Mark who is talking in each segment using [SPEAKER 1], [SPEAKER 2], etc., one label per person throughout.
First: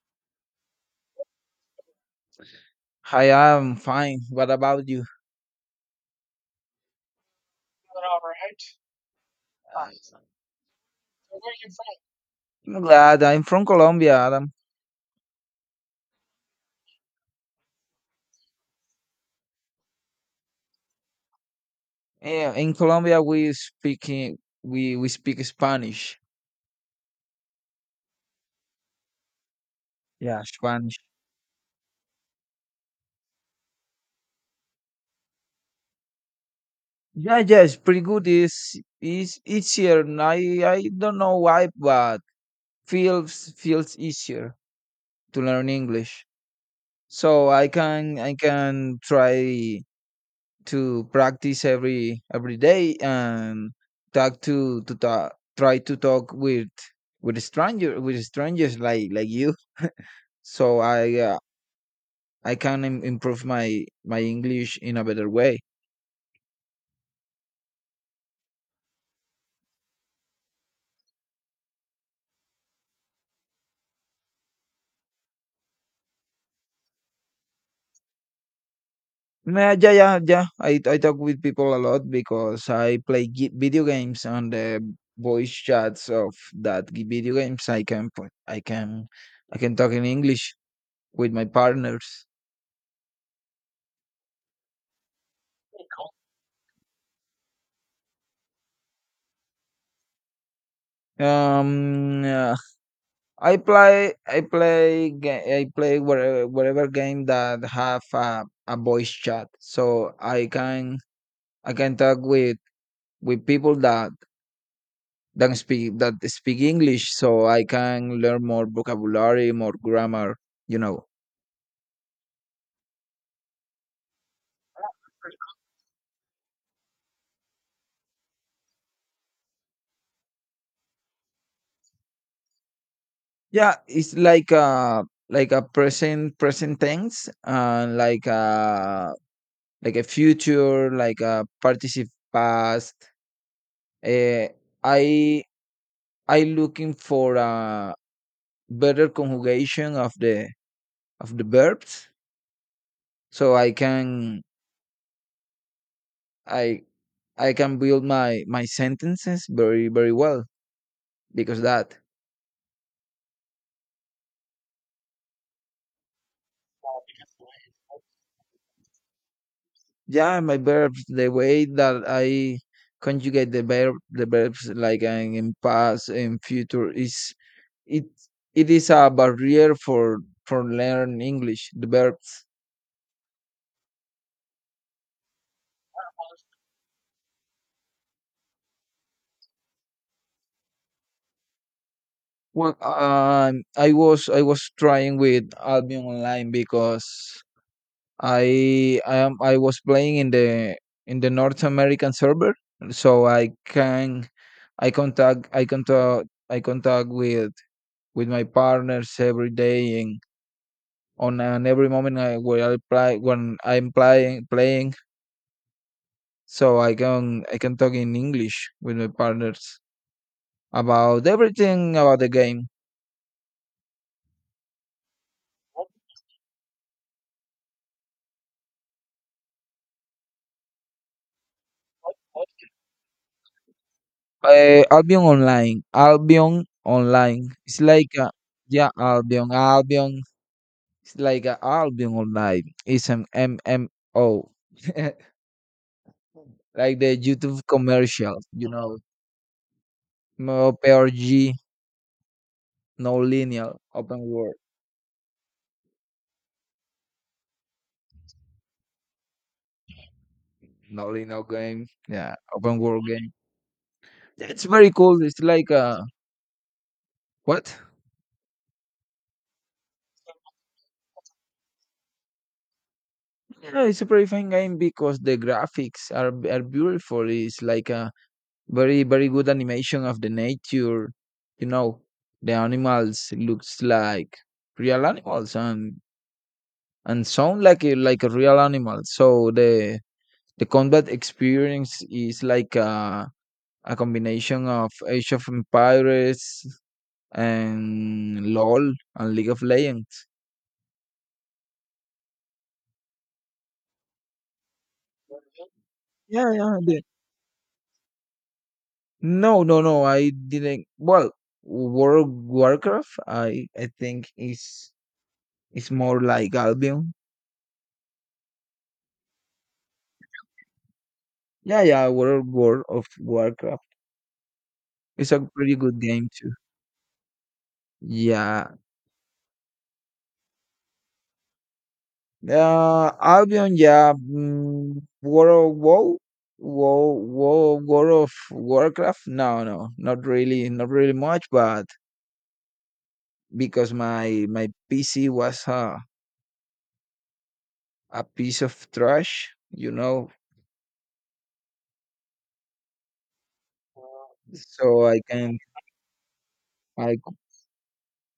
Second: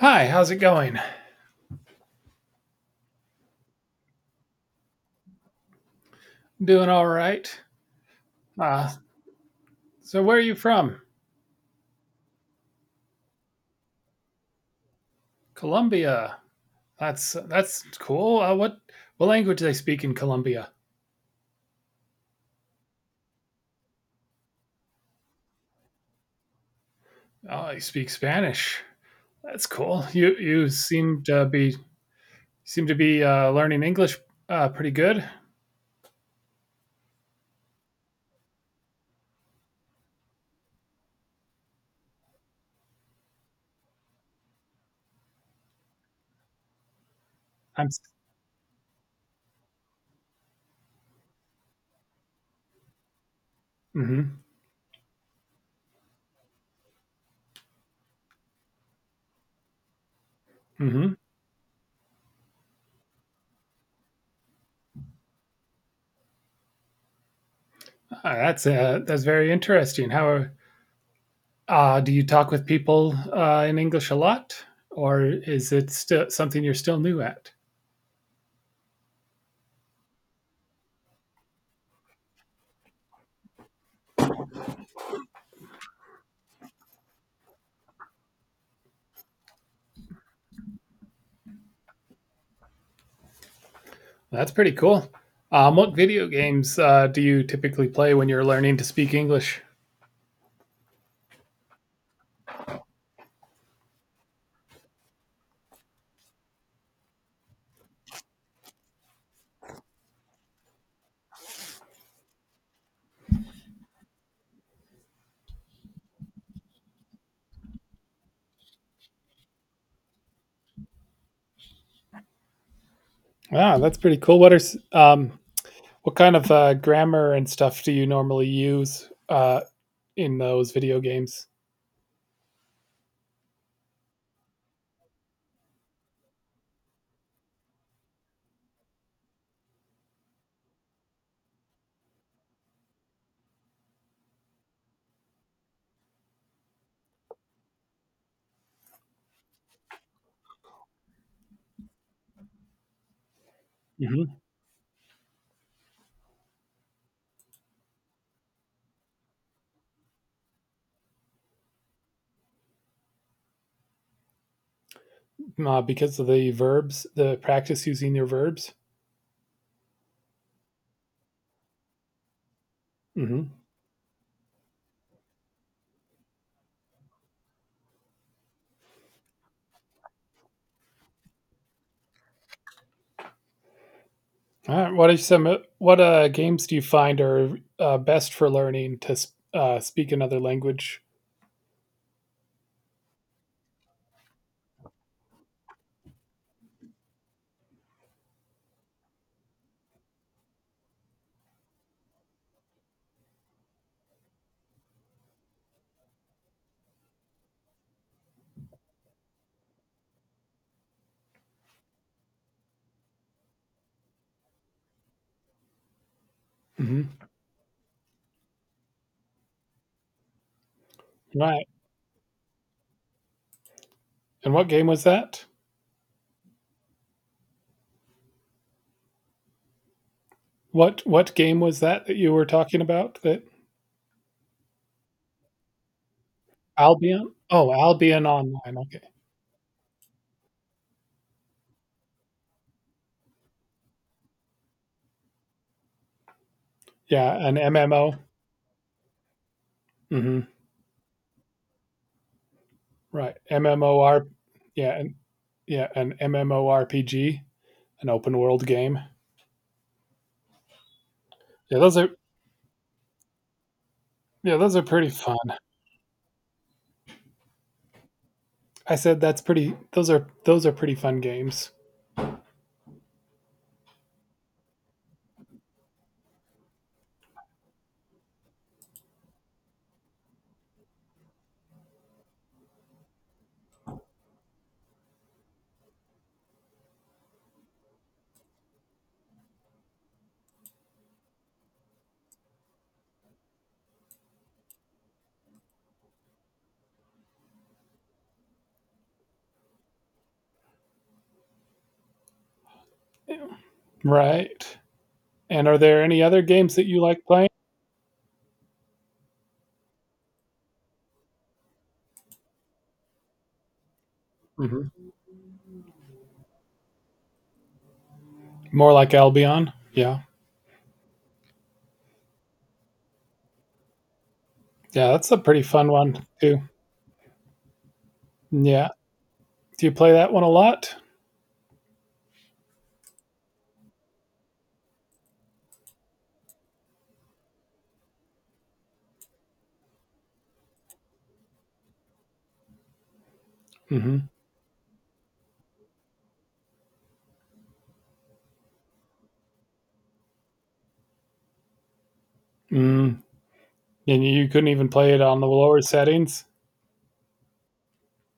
[SPEAKER 1] Hi, how's it going?
[SPEAKER 2] Hi, I'm fine. What about you? You're
[SPEAKER 1] Doing all right.
[SPEAKER 2] all right.
[SPEAKER 1] Uh,
[SPEAKER 2] Fine. So
[SPEAKER 1] so where are you from?
[SPEAKER 2] where are you from? I'm glad. I'm from Colombia, Adam.
[SPEAKER 1] Colombia. That's cool. What language do they speak in Colombia?
[SPEAKER 2] Yeah, in Colombia we speak Spanish.
[SPEAKER 1] Oh, they speak Spanish. That's cool. You
[SPEAKER 2] Yeah,
[SPEAKER 1] you
[SPEAKER 2] Spanish.
[SPEAKER 1] seem to be learning English pretty good.
[SPEAKER 2] Yeah, yeah, it's pretty good. It's easier. And I don't know why, but feels easier to learn English. So I
[SPEAKER 1] I'm. s-
[SPEAKER 2] can I can try to practice every day and talk
[SPEAKER 1] Mhm.
[SPEAKER 2] to talk, try to talk with stranger with strangers like you, so
[SPEAKER 1] Mhm.
[SPEAKER 2] I can improve my english in a better way.
[SPEAKER 1] That's very interesting. Do you talk with people in English a lot, or is it still something you're still new at?
[SPEAKER 2] Nah, Yeah, i talk with people a lot because I play video games on the voice chats of that video games. I can put I can talk in english with my partners.
[SPEAKER 1] That's pretty cool. What video games do you typically play when you're learning to speak English?
[SPEAKER 2] Um, I play wherever whatever game that have a voice chat, so I can talk with people that speak English, so I can learn more vocabulary, more grammar. You know,
[SPEAKER 1] Wow, that's pretty cool. What kind of grammar and stuff do you normally use in those video games?
[SPEAKER 2] yeah, it's like a present tense and like a future, like a participle past. Uh, I I looking for a better conjugation of the verbs, so I
[SPEAKER 1] Hmm.
[SPEAKER 2] can i I can build my sentences very well because that.
[SPEAKER 1] Because of the verbs, the practice using your verbs.
[SPEAKER 2] Yeah, my verbs, the way that I conjugate
[SPEAKER 1] Hmm.
[SPEAKER 2] the verbs like in past and future is it it is a barrier for learn english, the verbs.
[SPEAKER 1] All right. What are some what games do you find are best for learning to speak another language?
[SPEAKER 2] Well, i was trying with Albion Online because I am I was playing in the North American server, so I contact with my partners every day and on and every moment I where I play when I'm playing, so
[SPEAKER 1] Hmm.
[SPEAKER 2] I can talk in English with my partners about
[SPEAKER 1] Right.
[SPEAKER 2] everything about the game.
[SPEAKER 1] And what game was that? What game was that that you were talking about? That
[SPEAKER 2] Albion Online, Albion
[SPEAKER 1] Albion?
[SPEAKER 2] Online.
[SPEAKER 1] Oh,
[SPEAKER 2] It's like
[SPEAKER 1] Albion Online.
[SPEAKER 2] yeah,
[SPEAKER 1] Okay.
[SPEAKER 2] Albion, Albion. It's like a album all night. It's an MMO, like the
[SPEAKER 1] Yeah, an
[SPEAKER 2] YouTube
[SPEAKER 1] MMO.
[SPEAKER 2] commercials, you know,
[SPEAKER 1] Mm hmm
[SPEAKER 2] MMORPG, no
[SPEAKER 1] Right.
[SPEAKER 2] linear, open
[SPEAKER 1] MMOR.
[SPEAKER 2] world.
[SPEAKER 1] Yeah, and yeah, an MMORPG, an open world game.
[SPEAKER 2] No linear
[SPEAKER 1] Yeah,
[SPEAKER 2] game,
[SPEAKER 1] those are
[SPEAKER 2] yeah, open world game.
[SPEAKER 1] yeah,
[SPEAKER 2] It's
[SPEAKER 1] those are
[SPEAKER 2] very
[SPEAKER 1] pretty
[SPEAKER 2] cool.
[SPEAKER 1] fun.
[SPEAKER 2] It's like what?
[SPEAKER 1] I said that's pretty. Those are pretty fun games.
[SPEAKER 2] Yeah, it's a very fun game because the graphics are beautiful. It's like a very good animation of the nature, you know. The animals looks like real animals and sound like like a real animal. So the combat experience is like a combination of Age of Empires and LOL and League of Legends.
[SPEAKER 1] Right. And are there any other
[SPEAKER 2] Yeah,
[SPEAKER 1] games
[SPEAKER 2] yeah.
[SPEAKER 1] that you like playing?
[SPEAKER 2] No, no, no. I didn't. Well, World of Warcraft, I think
[SPEAKER 1] Hmm.
[SPEAKER 2] is more like Albion.
[SPEAKER 1] More like Albion. Yeah.
[SPEAKER 2] Yeah, yeah. World War of Warcraft.
[SPEAKER 1] Yeah, that's
[SPEAKER 2] It's
[SPEAKER 1] a
[SPEAKER 2] a
[SPEAKER 1] pretty
[SPEAKER 2] pretty
[SPEAKER 1] fun
[SPEAKER 2] good
[SPEAKER 1] one
[SPEAKER 2] game too.
[SPEAKER 1] too.
[SPEAKER 2] Yeah.
[SPEAKER 1] Yeah. Do you play that one a lot?
[SPEAKER 2] Albion, yeah. Mm, World of WoW, WoW, World of Warcraft. No, no, not really, not really much. But because
[SPEAKER 1] Mm hmm
[SPEAKER 2] my PC was a piece of trash, you know,
[SPEAKER 1] Mm. And you couldn't even
[SPEAKER 2] so
[SPEAKER 1] play it
[SPEAKER 2] I
[SPEAKER 1] on the
[SPEAKER 2] can
[SPEAKER 1] lower settings.
[SPEAKER 2] I c-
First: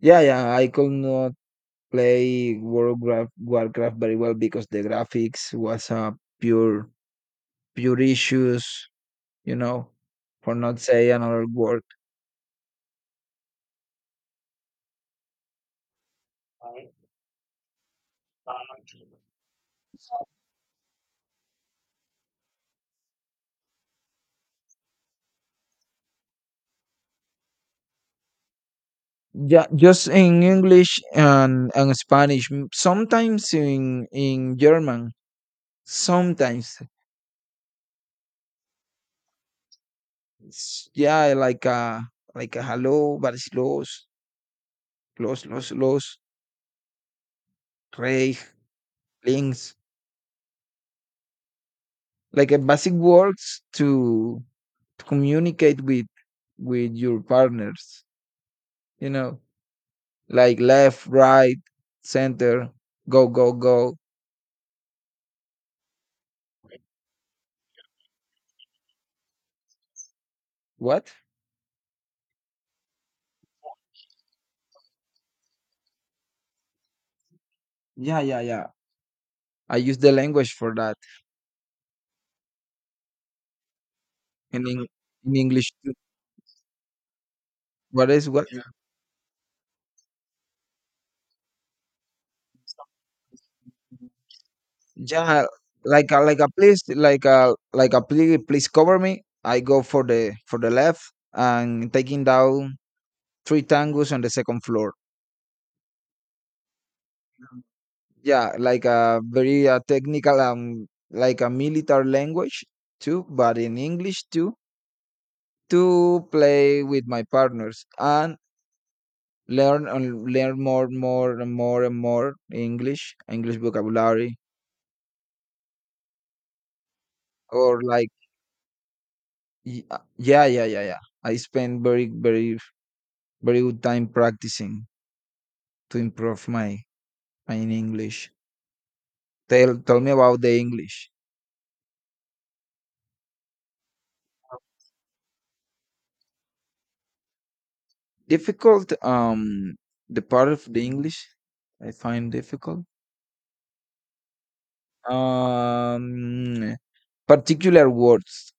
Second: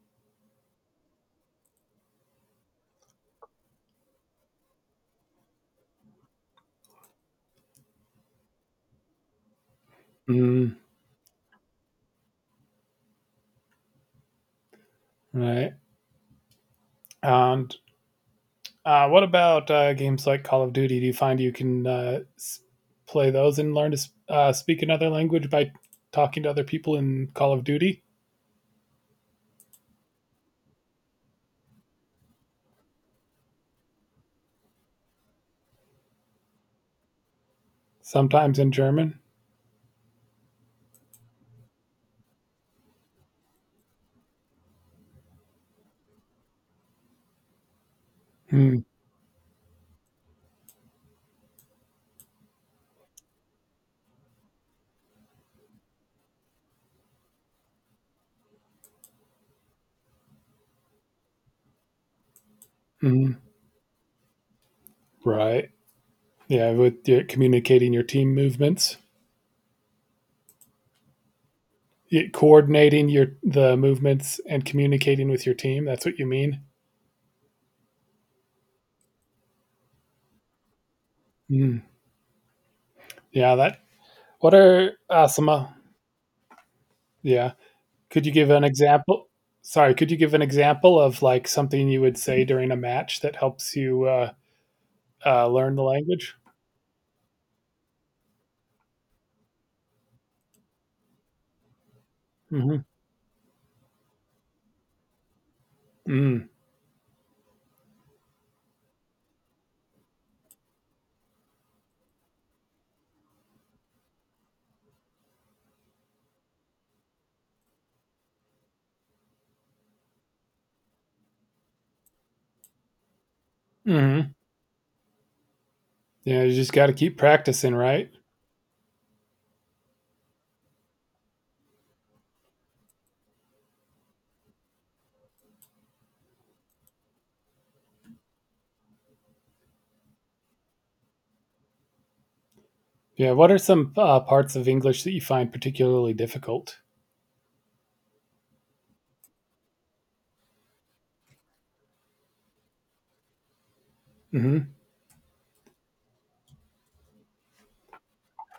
[SPEAKER 2] yeah, yeah, I could not play World of Warcraft Warcraft very well because the graphics was a pure pure issues, you know, for
[SPEAKER 1] Mhm,
[SPEAKER 2] not say another word.
[SPEAKER 1] right, and, what about, games like Call of Duty? Do you find you can, s play those and learn to s speak another language by talking to other people in Call of Duty?
[SPEAKER 2] Yeah, just in English and Spanish. Sometimes in German. Sometimes,
[SPEAKER 1] Sometimes in German?
[SPEAKER 2] it's, yeah, like a hello, but it's los, los, rey,
[SPEAKER 1] Hmm,
[SPEAKER 2] links, like a basic words to communicate with your partners. You know, like left, right, center, go,
[SPEAKER 1] mhm,
[SPEAKER 2] go, go.
[SPEAKER 1] right. Yeah, with your communicating your team movements?
[SPEAKER 2] What?
[SPEAKER 1] Y Coordinating your the movements and communicating with your team, that's what you mean?
[SPEAKER 2] Yeah, yeah, yeah. I use the language for that
[SPEAKER 1] Mm, yeah, that what
[SPEAKER 2] in
[SPEAKER 1] are, some,
[SPEAKER 2] English. Too.
[SPEAKER 1] yeah.
[SPEAKER 2] What
[SPEAKER 1] Could
[SPEAKER 2] is
[SPEAKER 1] you
[SPEAKER 2] what?
[SPEAKER 1] give an example? Sorry, could you give an example of like something you would say during a match that helps you
[SPEAKER 2] Yeah,
[SPEAKER 1] learn the
[SPEAKER 2] like
[SPEAKER 1] language?
[SPEAKER 2] a, please like a, please cover me. I go for the left and taking
[SPEAKER 1] Hmm.
[SPEAKER 2] down three tangos on the second floor.
[SPEAKER 1] Mm.
[SPEAKER 2] Yeah, like a very technical like a military language too, but in English too, to play with my partners and learn more, more and more English
[SPEAKER 1] Hmm.
[SPEAKER 2] vocabulary.
[SPEAKER 1] Yeah, you just got to keep practicing,
[SPEAKER 2] or
[SPEAKER 1] right?
[SPEAKER 2] like yeah. I spend very good time practicing to improve my my English. Tell me about the English.
[SPEAKER 1] Yeah. What are some parts of English that you find particularly difficult?
[SPEAKER 2] Difficult, the part of the English I find difficult.
[SPEAKER 1] Hmm.
[SPEAKER 2] Um, particular words.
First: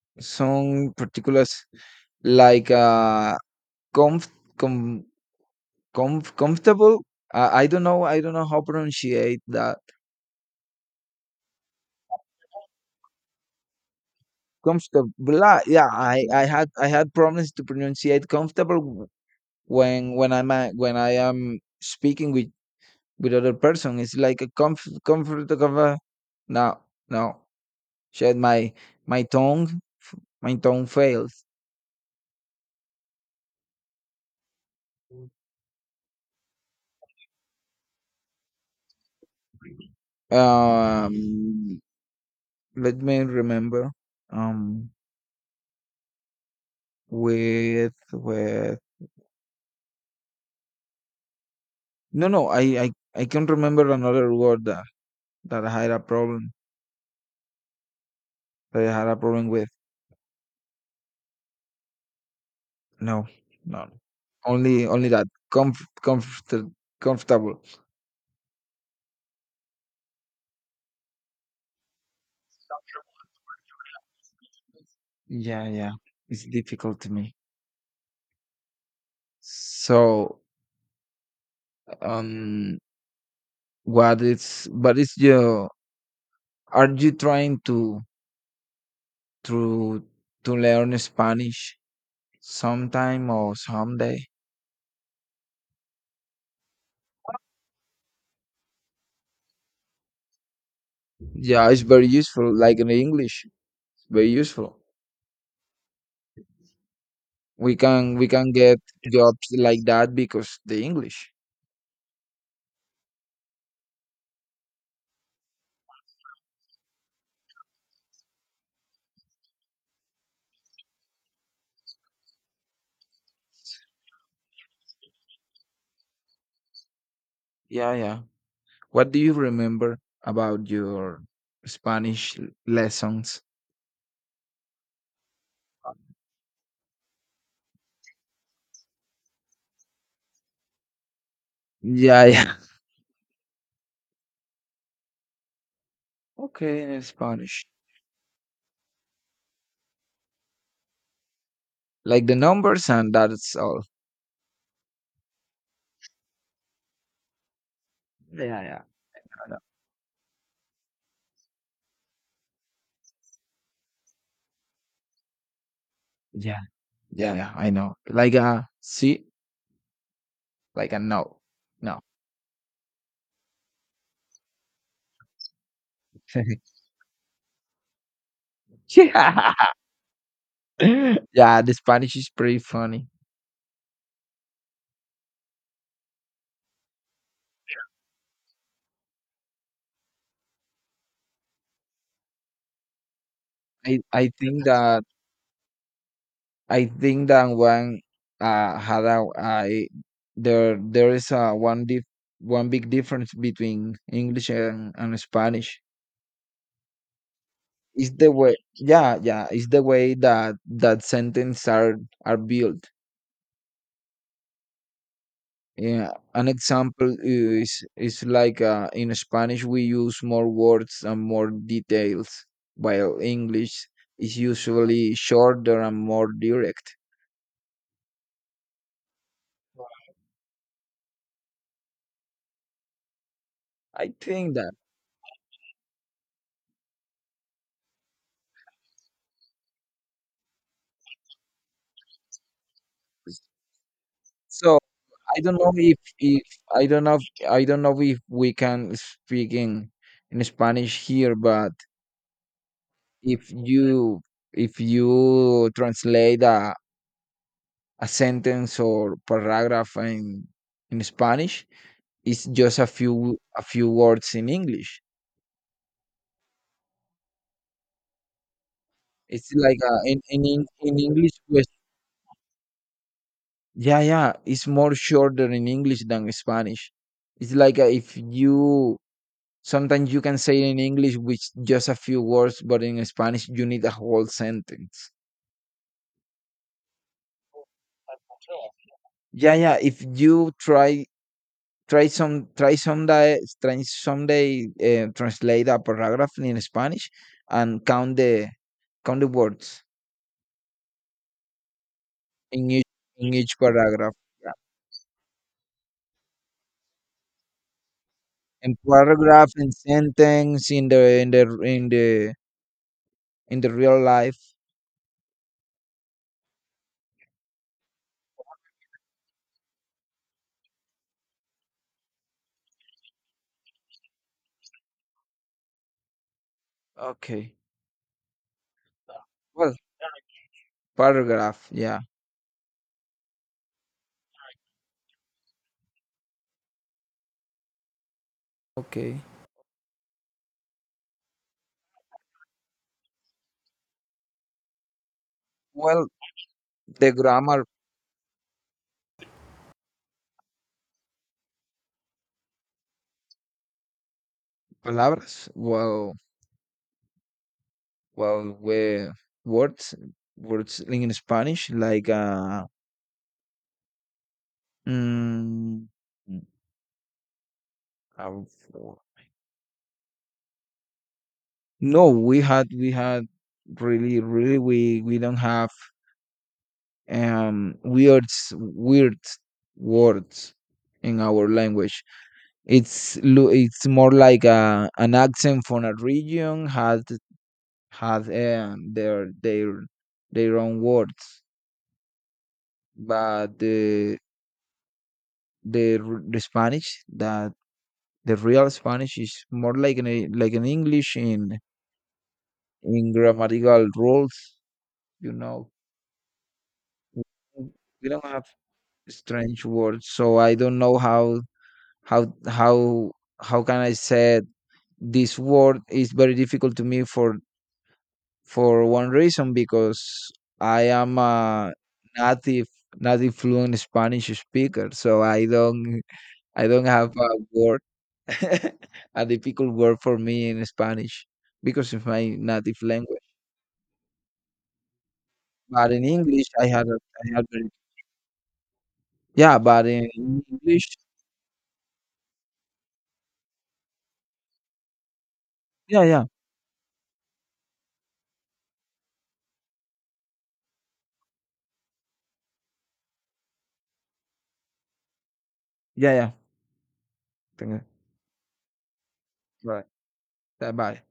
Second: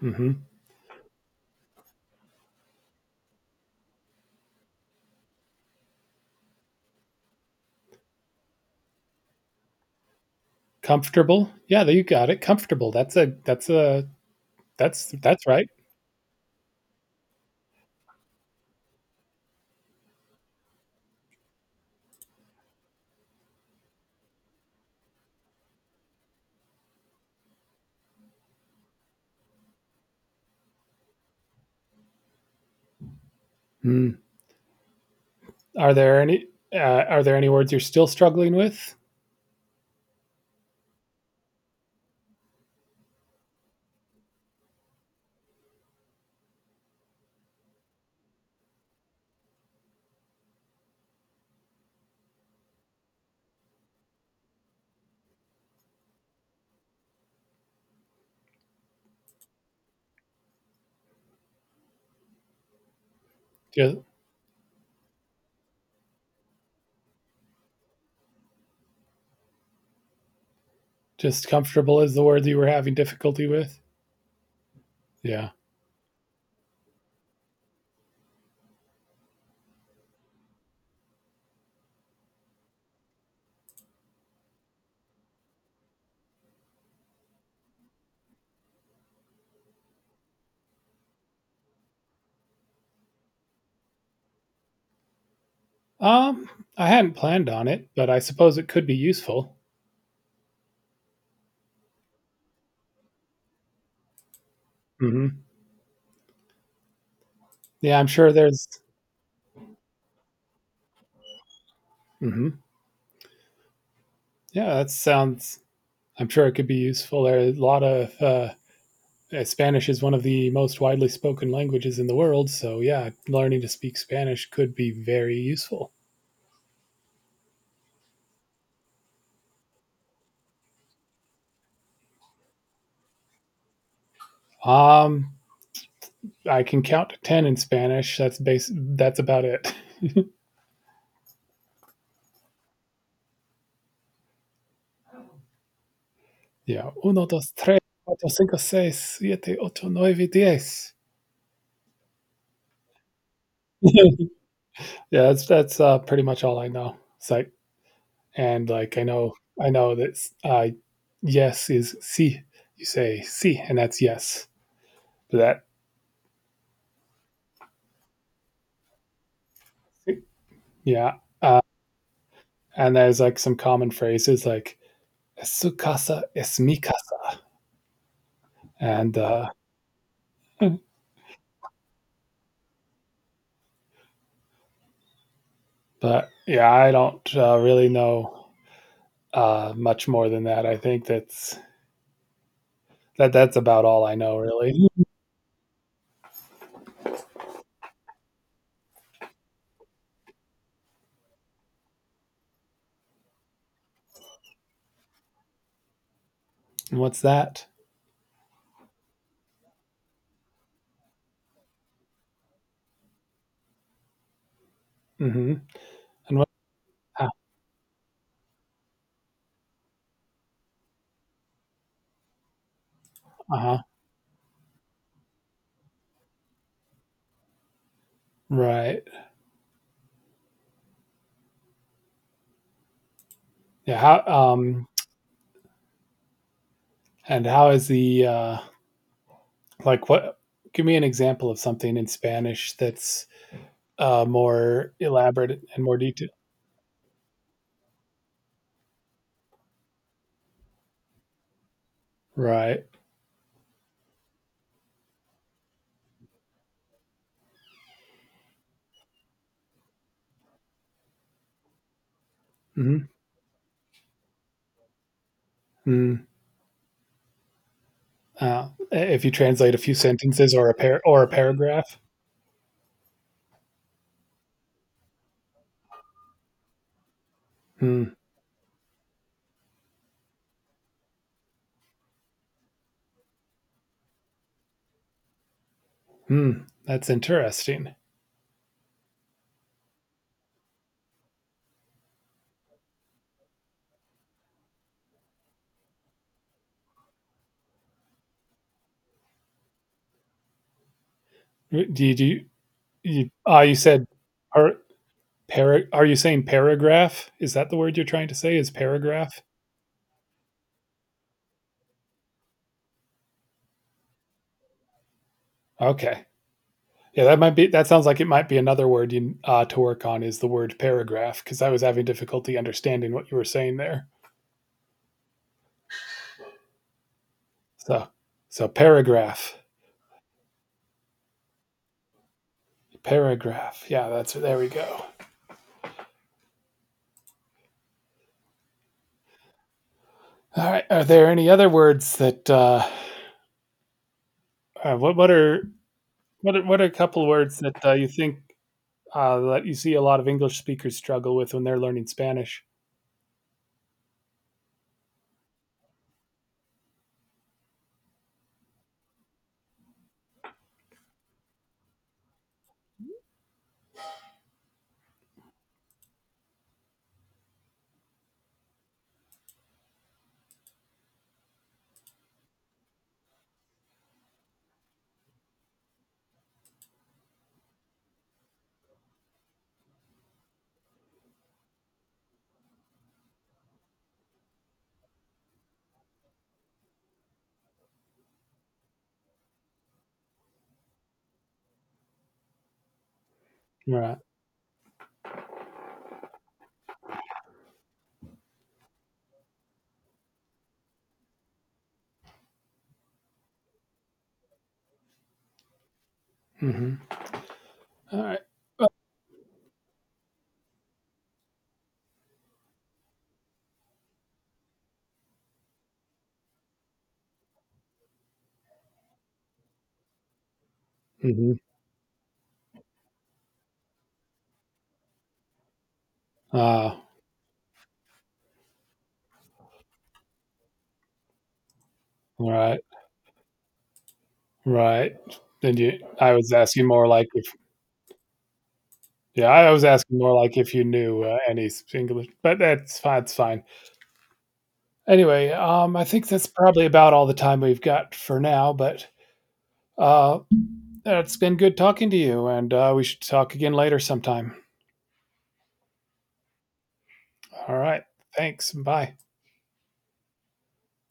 [SPEAKER 1] Hmm.
[SPEAKER 2] Some particulars like comf com comfortable. I don't know how pronunciate that.
[SPEAKER 1] Comfortable? Yeah, there you got it. Comfortable. That's a. That's a.
[SPEAKER 2] Comfortable,
[SPEAKER 1] That's that's
[SPEAKER 2] yeah,
[SPEAKER 1] right.
[SPEAKER 2] yeah, I had problems to pronunciate comfortable when when I am speaking with other person. It's like a comfort of a, no, no, shit. My tongue my tongue fails.
[SPEAKER 1] Mm. Are there any? Are there any words you're still struggling with?
[SPEAKER 2] Um, let me remember. Um, with, no, I I can remember another word that that I had a problem that I had a problem with. No, no,
[SPEAKER 1] Just,
[SPEAKER 2] only only that comf comfort comfortable.
[SPEAKER 1] just comfortable is the word you were having difficulty with. Yeah.
[SPEAKER 2] Yeah, yeah, it's difficult to me. So, um, what is your, are you trying to to learn Spanish sometime or someday?
[SPEAKER 1] Um, I hadn't planned on it, but I suppose it could be useful.
[SPEAKER 2] Yeah, it's very useful. Like in English, it's very useful.
[SPEAKER 1] Hmm. Yeah, I'm
[SPEAKER 2] We
[SPEAKER 1] sure
[SPEAKER 2] can
[SPEAKER 1] there's.
[SPEAKER 2] get jobs like that because the English.
[SPEAKER 1] Hmm. Yeah, that sounds. I'm sure it could be useful. There are a lot of. Spanish is one of the most widely spoken languages in the world, so yeah, learning to speak Spanish could be very useful.
[SPEAKER 2] Yeah, yeah. What do you remember about your Spanish lessons?
[SPEAKER 1] Um, I can count to ten in Spanish. That's base. That's about it.
[SPEAKER 2] Yeah, yeah. Okay,
[SPEAKER 1] Yeah,
[SPEAKER 2] in
[SPEAKER 1] uno, dos,
[SPEAKER 2] Spanish.
[SPEAKER 1] tres, cuatro, cinco, seis, siete, ocho, nueve, diez.
[SPEAKER 2] Like the numbers and that's all.
[SPEAKER 1] Yeah, that's pretty much all I know. It's like
[SPEAKER 2] Yeah,
[SPEAKER 1] and
[SPEAKER 2] yeah.
[SPEAKER 1] like
[SPEAKER 2] I know.
[SPEAKER 1] I know that uh, yes is si. You say si, and that's yes. But
[SPEAKER 2] Yeah. Yeah, yeah, I know. Like a sí,
[SPEAKER 1] that
[SPEAKER 2] like a
[SPEAKER 1] yeah.
[SPEAKER 2] no.
[SPEAKER 1] Uh,
[SPEAKER 2] No.
[SPEAKER 1] and there's like some common phrases like "Es su casa es mi casa," and
[SPEAKER 2] Yeah. Yeah, the Spanish is pretty funny.
[SPEAKER 1] but yeah, I don't really know much more than that. I think that's that that's about all I
[SPEAKER 2] I
[SPEAKER 1] know
[SPEAKER 2] think
[SPEAKER 1] really.
[SPEAKER 2] that I think that one had a I there is a one dif one big difference between English and Spanish.
[SPEAKER 1] And what's that?
[SPEAKER 2] It's the way yeah, yeah, it's the way that that sentences are built.
[SPEAKER 1] Hmm.
[SPEAKER 2] Yeah,
[SPEAKER 1] And what?
[SPEAKER 2] an example
[SPEAKER 1] Uh
[SPEAKER 2] is like in Spanish we use more words and more details, while
[SPEAKER 1] huh.
[SPEAKER 2] English is usually shorter and more direct.
[SPEAKER 1] Right. Yeah.
[SPEAKER 2] I
[SPEAKER 1] How?
[SPEAKER 2] think that.
[SPEAKER 1] Um. And how is the? Like what? Give me an example of something in Spanish that's
[SPEAKER 2] So
[SPEAKER 1] more
[SPEAKER 2] I don't
[SPEAKER 1] elaborate
[SPEAKER 2] know
[SPEAKER 1] and
[SPEAKER 2] if,
[SPEAKER 1] more detailed.
[SPEAKER 2] if I don't know if, I don't know if we can speak in Spanish here, but
[SPEAKER 1] Right.
[SPEAKER 2] if you if you translate a sentence or paragraph in Spanish, it's just
[SPEAKER 1] Hmm.
[SPEAKER 2] a few words in English.
[SPEAKER 1] Mm. If you
[SPEAKER 2] It's
[SPEAKER 1] translate a
[SPEAKER 2] like
[SPEAKER 1] few
[SPEAKER 2] in
[SPEAKER 1] sentences or or a
[SPEAKER 2] English. Yes.
[SPEAKER 1] paragraph.
[SPEAKER 2] Yeah, yeah. It's more shorter in English than Spanish. It's like
[SPEAKER 1] Hmm.
[SPEAKER 2] if you sometimes you can say in English with just a few words, but in Spanish you need a whole sentence.
[SPEAKER 1] Hmm. That's interesting.
[SPEAKER 2] Yeah, yeah. If you try try some try someday translate a paragraph in Spanish and count the words
[SPEAKER 1] Do you,
[SPEAKER 2] in each
[SPEAKER 1] you,
[SPEAKER 2] in each
[SPEAKER 1] you said
[SPEAKER 2] paragraph.
[SPEAKER 1] Are are you saying paragraph? Is that the word you're trying to say? Is
[SPEAKER 2] And
[SPEAKER 1] paragraph?
[SPEAKER 2] paragraph and sentence in the in the in the in the real life.
[SPEAKER 1] Okay. Yeah, that might be. That sounds like it might be another word you to work on is the word paragraph because I was having difficulty understanding what you were saying there.
[SPEAKER 2] Okay.
[SPEAKER 1] So, so paragraph,
[SPEAKER 2] Well, paragraph, yeah.
[SPEAKER 1] paragraph. Yeah, that's there we go.
[SPEAKER 2] Okay.
[SPEAKER 1] All right. Are there any other words that? Uh, what what are
[SPEAKER 2] Well,
[SPEAKER 1] what are a
[SPEAKER 2] the
[SPEAKER 1] couple words
[SPEAKER 2] grammar,
[SPEAKER 1] that you think that you see a lot of English speakers struggle with when they're learning Spanish?
[SPEAKER 2] palabras, well, well we words, words in Spanish, like mm, uh, no, we had, really, really, we don't have, um, weird words in our language. It's it's more like an accent from a region has their their own words, but
[SPEAKER 1] All right.
[SPEAKER 2] the the Spanish that, the real Spanish is more like like an English in grammatical rules, you know.
[SPEAKER 1] Mm-hmm.
[SPEAKER 2] We
[SPEAKER 1] All
[SPEAKER 2] don't
[SPEAKER 1] right.
[SPEAKER 2] have strange words, so I don't know how how how can I say it? This word is very difficult to me for one reason, because I am
[SPEAKER 1] Mm-hmm.
[SPEAKER 2] a native native fluent Spanish speaker, so I don't
[SPEAKER 1] Uh,
[SPEAKER 2] have a word a difficult word for me in Spanish because it's my
[SPEAKER 1] all
[SPEAKER 2] native
[SPEAKER 1] right.
[SPEAKER 2] language.
[SPEAKER 1] Right.
[SPEAKER 2] But in
[SPEAKER 1] I
[SPEAKER 2] English,
[SPEAKER 1] was asking more like
[SPEAKER 2] I
[SPEAKER 1] if,
[SPEAKER 2] had very,
[SPEAKER 1] yeah,
[SPEAKER 2] yeah.
[SPEAKER 1] I was
[SPEAKER 2] But in
[SPEAKER 1] asking more like if you
[SPEAKER 2] English,
[SPEAKER 1] knew any English, but that's fine. It's fine. Anyway,
[SPEAKER 2] yeah,
[SPEAKER 1] I
[SPEAKER 2] yeah,
[SPEAKER 1] think that's probably about all the time we've got for now, but uh, it's been good talking to you, and we should talk again later sometime.
[SPEAKER 2] yeah.
[SPEAKER 1] All
[SPEAKER 2] Tengo-.
[SPEAKER 1] right. Thanks. Bye.
[SPEAKER 2] Right. Bye.